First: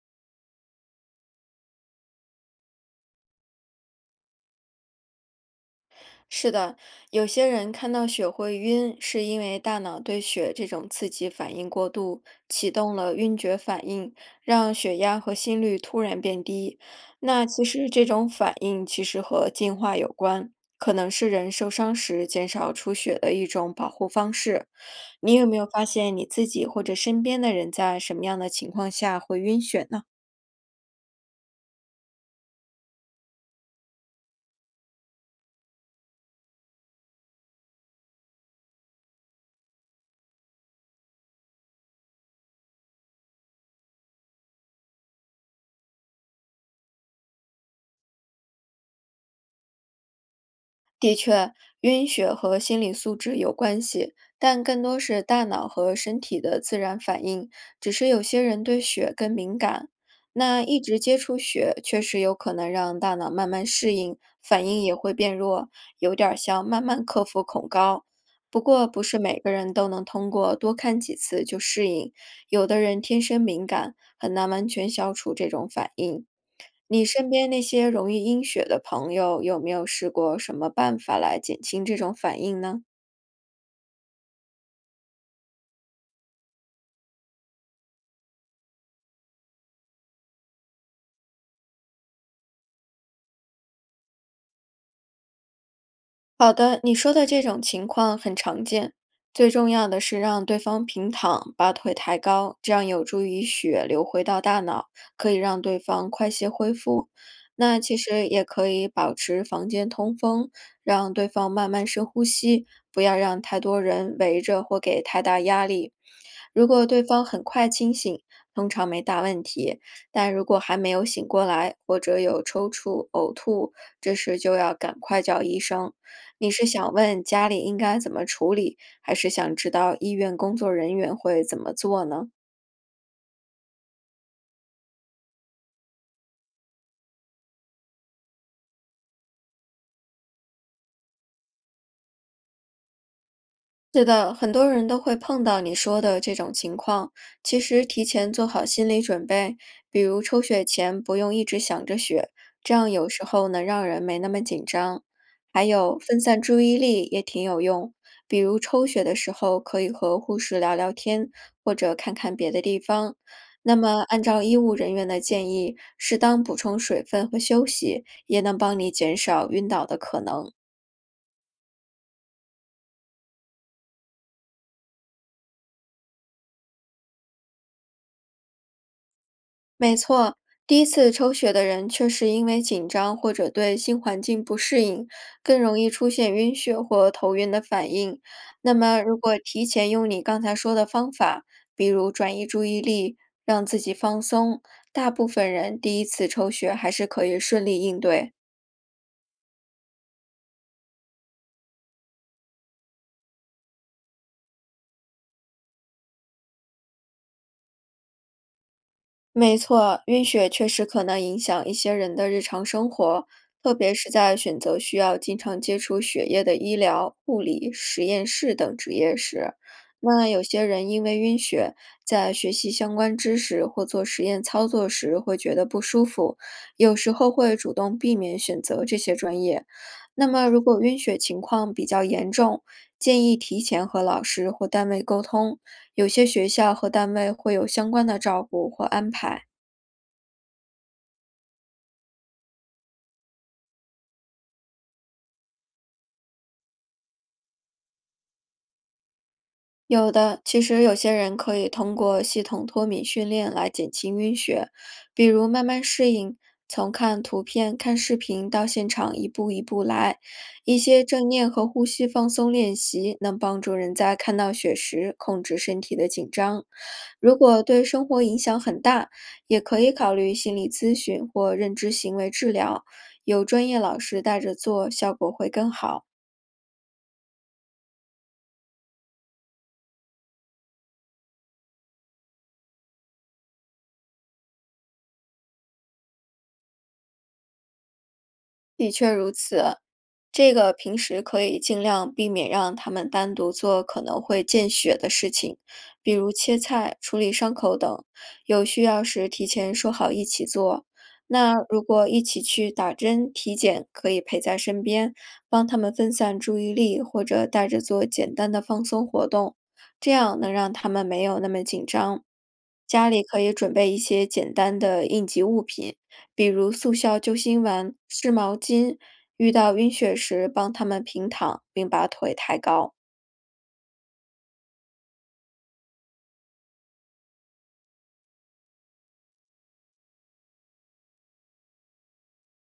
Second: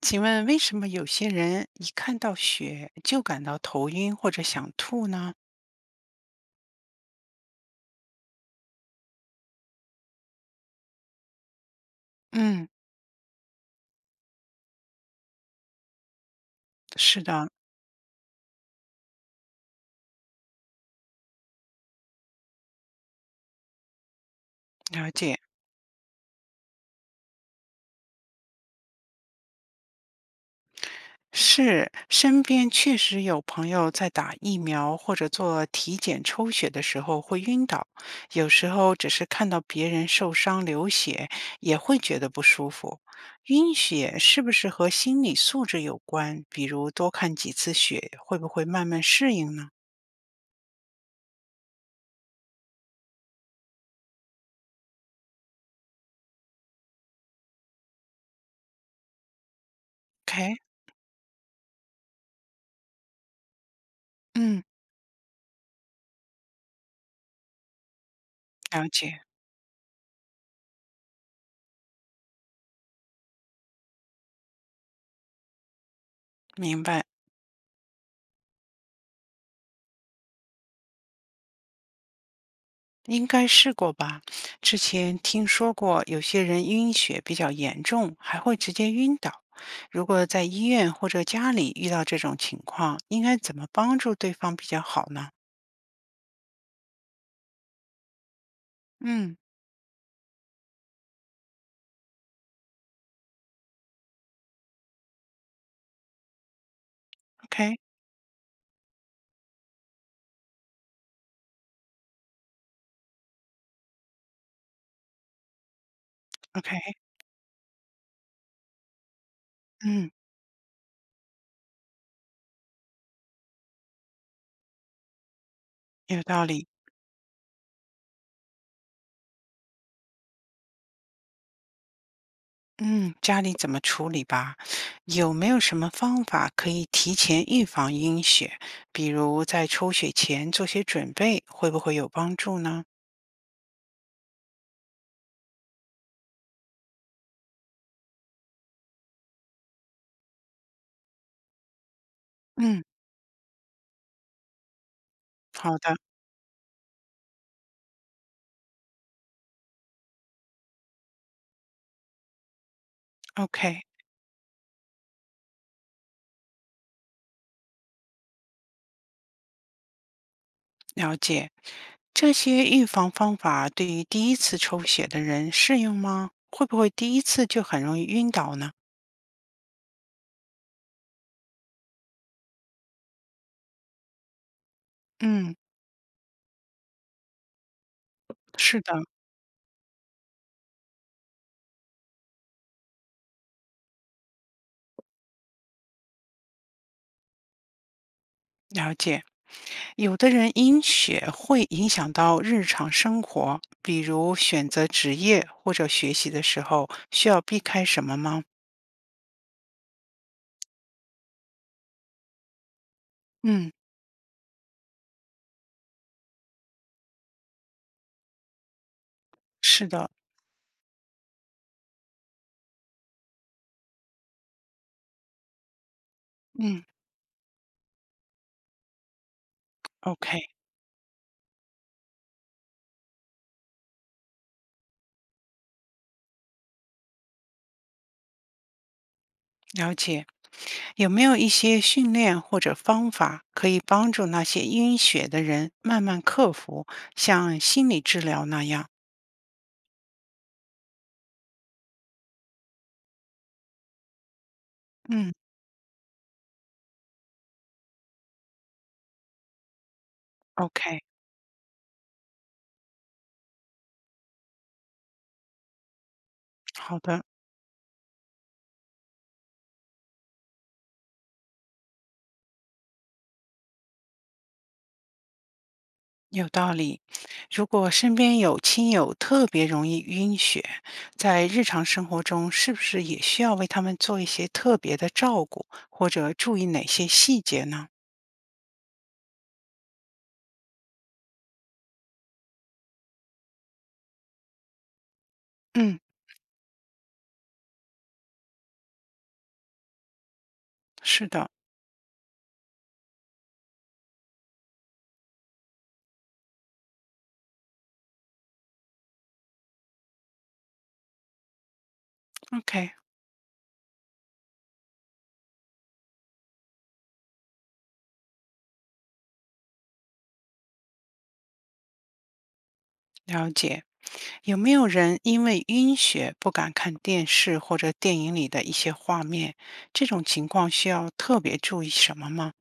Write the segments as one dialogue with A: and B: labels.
A: 请问为什么有些人一看到血就感到头晕或者想吐呢？
B: 是的，有些人看到血会晕，是因为大脑对血这种刺激反应过度，
A: 嗯，
B: 启动了晕厥反应，让血压和心率突然变低。
A: 是
B: 那
A: 的，
B: 其实这种反应和进化有关，可能是人受伤时减少出血的一种保护方式。
A: 了
B: 你
A: 解。
B: 有没有发现你自己或者身边的人在什么样的情况下会晕血呢？
A: 是，身边确实有朋友在打疫苗或者做体检抽血的时候会晕倒，有时候只是看到别人受伤流血也会觉得不舒服。晕血是不是和心理素质有关？比如多看几次血会不会慢慢适应呢
B: 的确，晕血和心理素质有关系，但更多是大脑和身体的自然反应。只是有些人对血更敏感，
A: ？OK，
B: 那一直接触血，确实有可能让大脑慢慢适应，
A: 嗯，
B: 反应也会变弱，有点儿像慢慢克服恐高。不
A: 了
B: 过，不是
A: 解，
B: 每个人都能通过多看几次就适应，有的人天生敏感，很难完全消除这种反应。
A: 明白。
B: 你身边那些容易阴血的朋友，有没有试过什么办法来减轻这种反应呢？
A: 应该试过吧？之前听说过有些人晕血比较严重，还会直接晕倒。如果在医院或者家里遇到这种情况，应该怎么帮助对方比较好呢？
B: 好的，你说的这种情况很常见。
A: 嗯
B: 最重要的是让对方平躺，把腿抬高，这样有助于血流回到大脑，可以让对方快些恢复。那
A: ，OK，OK，
B: 其实也可以保持房间通风，让对方慢慢深呼吸，不要让太多人围着或给太大压力。如果对方很快清醒，通常没大问题，
A: 嗯，
B: 但如果还没有醒过来，或者有抽搐、呕吐，这时就要赶快叫医生。
A: 有道
B: 你是
A: 理。
B: 想问家里应该怎么处理，还是想知道医院工作人员会怎么做呢？
A: 嗯，家里怎么处理吧？有没有什么方法可以提前预防晕血？比如在抽血前做些准备，会不会有帮助呢？
B: 是的，很多人都会碰到你说的这种情况。其实提前做好心理准备，比如抽血前不用一直想着血，这
A: 嗯，
B: 样有时候能让人没那么紧张。还
A: 好的
B: 有分散注意力也挺有用，比如抽血的时候可以和护士聊聊天，或者看看别的地方。那
A: ，OK，
B: 么，按照医务人员的建议，适当补充水分和休息，也能帮你减少晕倒的可能。
A: 了解。这些预防方法对于第一次抽血的人适用吗？会不会第一次就很容易晕倒呢？
B: 没错，第一次抽血的人确实因为紧张或者对新环境不适应，
A: 嗯，
B: 更容易出现晕血或头晕的反应。那
A: 是的，
B: 么，如果提前用你刚才说的方法，比如转移注意力，让自己放松，大部分人第一次抽血还是可以顺利应对。
A: 了解。有的人晕血会影响到日常生活，比如选择职业或者学习的时候，需要避开什么吗？
B: 没错，晕血确实可能影响一些人的日常生活，
A: 嗯，
B: 特别是在选择需要经常接触血液的医疗、护理、实验室等职业时。
A: 是的，
B: 那有些人因为晕血，在学习相关知识或做实验操作时会觉得不舒服，
A: 嗯
B: 有时候会主动避免选择这些专业。那
A: ，OK，
B: 么，如果晕血情况比较严重，建议提前和老师或单位沟通，有些学校和单位会有相关的照顾或安排。
A: 了解。有没有一些训练或者方法可以帮助那些晕血的人慢慢克服，像心理治疗那样？
B: 有的，其实有些人可以通过系统脱敏训练来减轻晕血，比
A: 嗯。
B: 如慢慢适应，从看图片、看视频到现场一步一步来。一
A: OK，
B: 些正念和呼吸放松练习能帮助人在看到血时控制身体的紧张。
A: 好的，
B: 如果对生活影响很大，也可以考虑心理咨询或认知行为治疗，有专业老师带着做，效果会更好。
A: 有道理。如果身边有亲友特别容易晕血，在日常生活中是不是也需要为他们做一些特别的照顾，或者注意哪些细节呢？
B: 的确如此，这个平时可以尽量避免让他们单独做可能会见血的事情，
A: 嗯，
B: 比如切菜、处理伤口等。有需要时提前说好一起做。
A: 是的
B: 那如果一起去打针、体检，可以陪在身边，帮他们分散注意力，或者带着做简单的放松活动，这样能让他们没有那么紧张。
A: ，OK，
B: 家里可以准备一些简单的应急物品，比如速效救心丸、湿毛巾，遇到晕血时帮他们平躺，并把腿抬高。
A: 了解。有没有人因为晕血不敢看电视或者电影里的一些画面？这种情况需要特别注意什么吗？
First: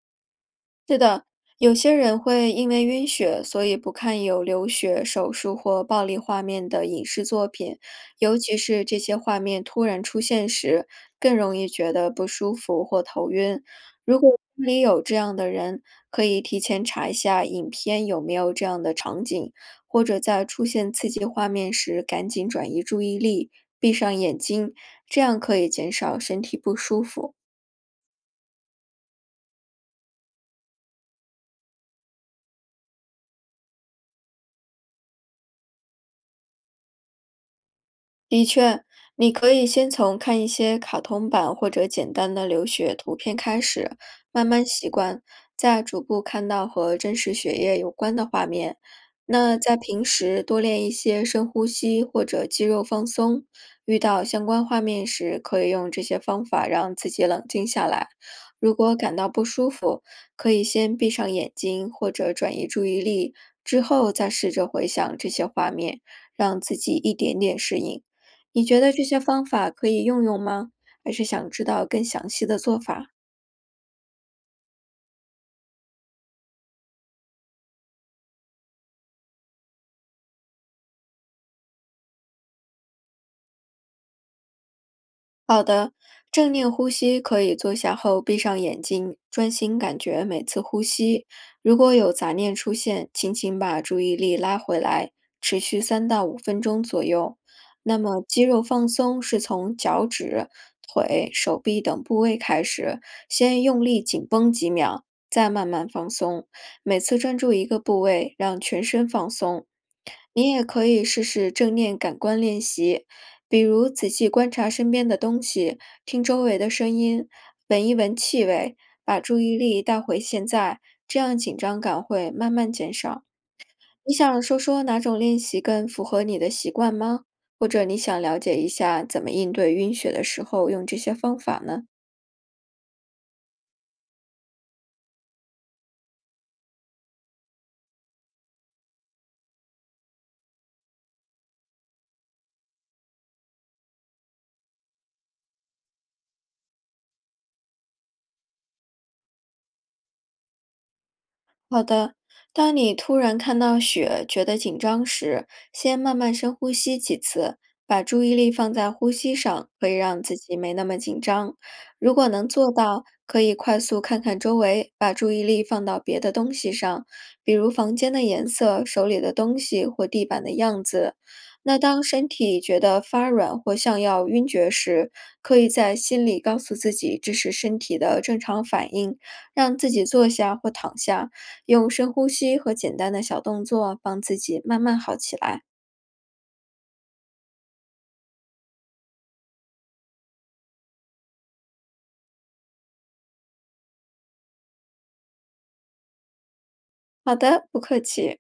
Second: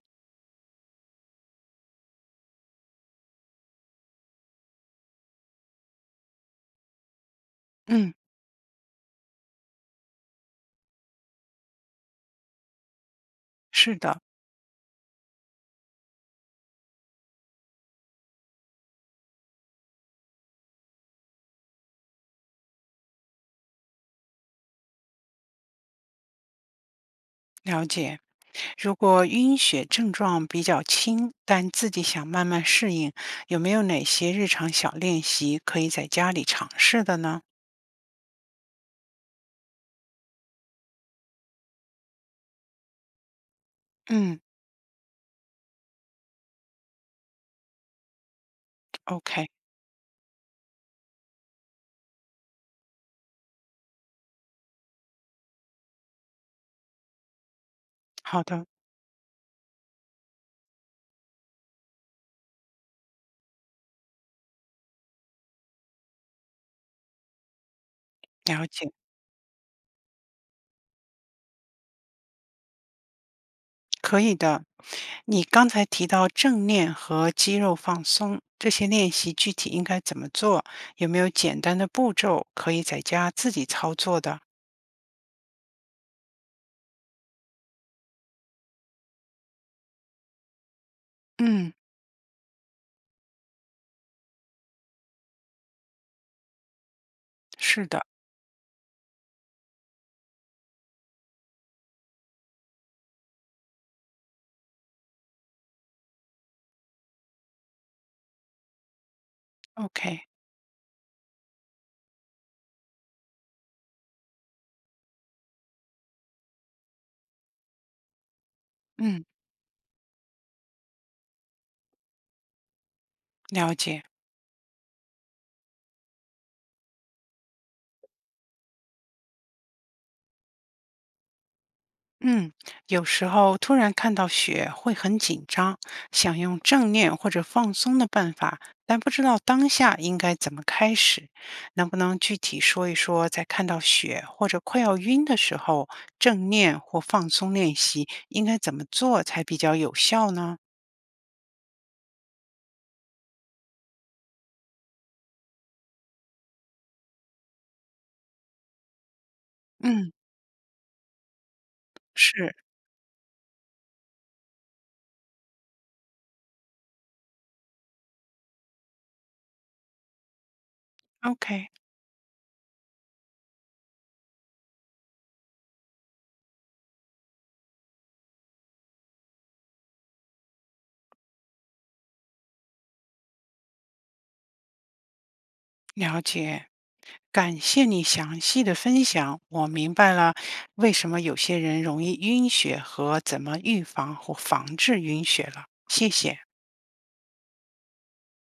B: 是的，有些人会因为晕血，所以不看有流血、手术或暴力画面的影视作品，
A: 嗯，
B: 尤其是这些画面突然出现时，更容易觉得不舒服或头晕。
A: 是
B: 如
A: 的，
B: 果家里有这样的人，可以提前查一下影片有没有这样的场景，或者在出现刺激画面时赶紧转移注意力，闭上眼睛，这样可以减少身体不舒服。
A: 了解。如果晕血症状比较轻，但自己想慢慢适应，有没有哪些日常小练习可以在家里尝试的呢？
B: 的确，你可以先从看一些卡通版或者简单的流血图片开始，
A: 嗯
B: 慢慢习惯，再逐步看到和真实血液有关的画面。
A: ，OK，
B: 那在平时多练一些深呼吸或者肌肉放松，遇到相关画面时，可以用这些方法让自己冷静下来。
A: 好的，
B: 如果感到不舒服，可以先闭上眼睛或者转移注意力，之后再试着回想这些画面，让自己一点点适应。你
A: 了
B: 觉
A: 解，
B: 得这些方法可以用用吗？还是想知道更详细的做法？
A: 可以的。你刚才提到正念和肌肉放松，这些练习具体应该怎么做？有没有简单的步骤可以在家自己操作的？
B: 好的，正念呼吸可以坐下后闭上眼睛，专心感觉每次呼吸。
A: 嗯，
B: 如果有杂念出现，轻轻把注意力拉回来，持续3到5分钟左右。
A: 是
B: 那
A: 的
B: 么肌肉放松是从脚趾、腿、手臂等部位开始，先用力紧绷几秒，再慢慢放松。每次专注一个部位，让全身放松。
A: ，OK，
B: 你也可以试试正念感官练习，比如仔细观察身边的东西，听周围的声音，闻一闻气味，把
A: 嗯，
B: 注意力带回现在，这样紧张感会慢慢减少。
A: 了解。
B: 你想说说哪种练习更符合你的习惯吗？或者你想了解一下怎么应对晕血的时候用这些方法呢？
A: 嗯，有时候突然看到雪会很紧张，想用正念或者放松的办法，但不知道当下应该怎么开始。能不能具体说一说，在看到雪或者快要晕的时候，正念或放松练习应该怎么做才比较有效呢？
B: 好的，当你突然看到雪，觉得紧张时，先慢慢深呼吸几次，把注意力放在呼吸上，可以
A: 嗯，
B: 让自己没那么紧张。如果能
A: 是
B: 做到，可以快速看看周围，把注意力放到别的东西上，比如房间的颜色、手里的东西或地板的样子。
A: ，OK。
B: 那当身体觉得发软或像要晕厥时，可以在心里告诉自己这是身体的正常反应，让自己坐下或躺下。用深呼吸和简单的小动作帮自己慢慢好起来。
A: 了解，感谢你详细的分享，我明白了为什么有些人容易晕血和怎么预防或防治晕血了，谢谢。
B: 好的，不客气。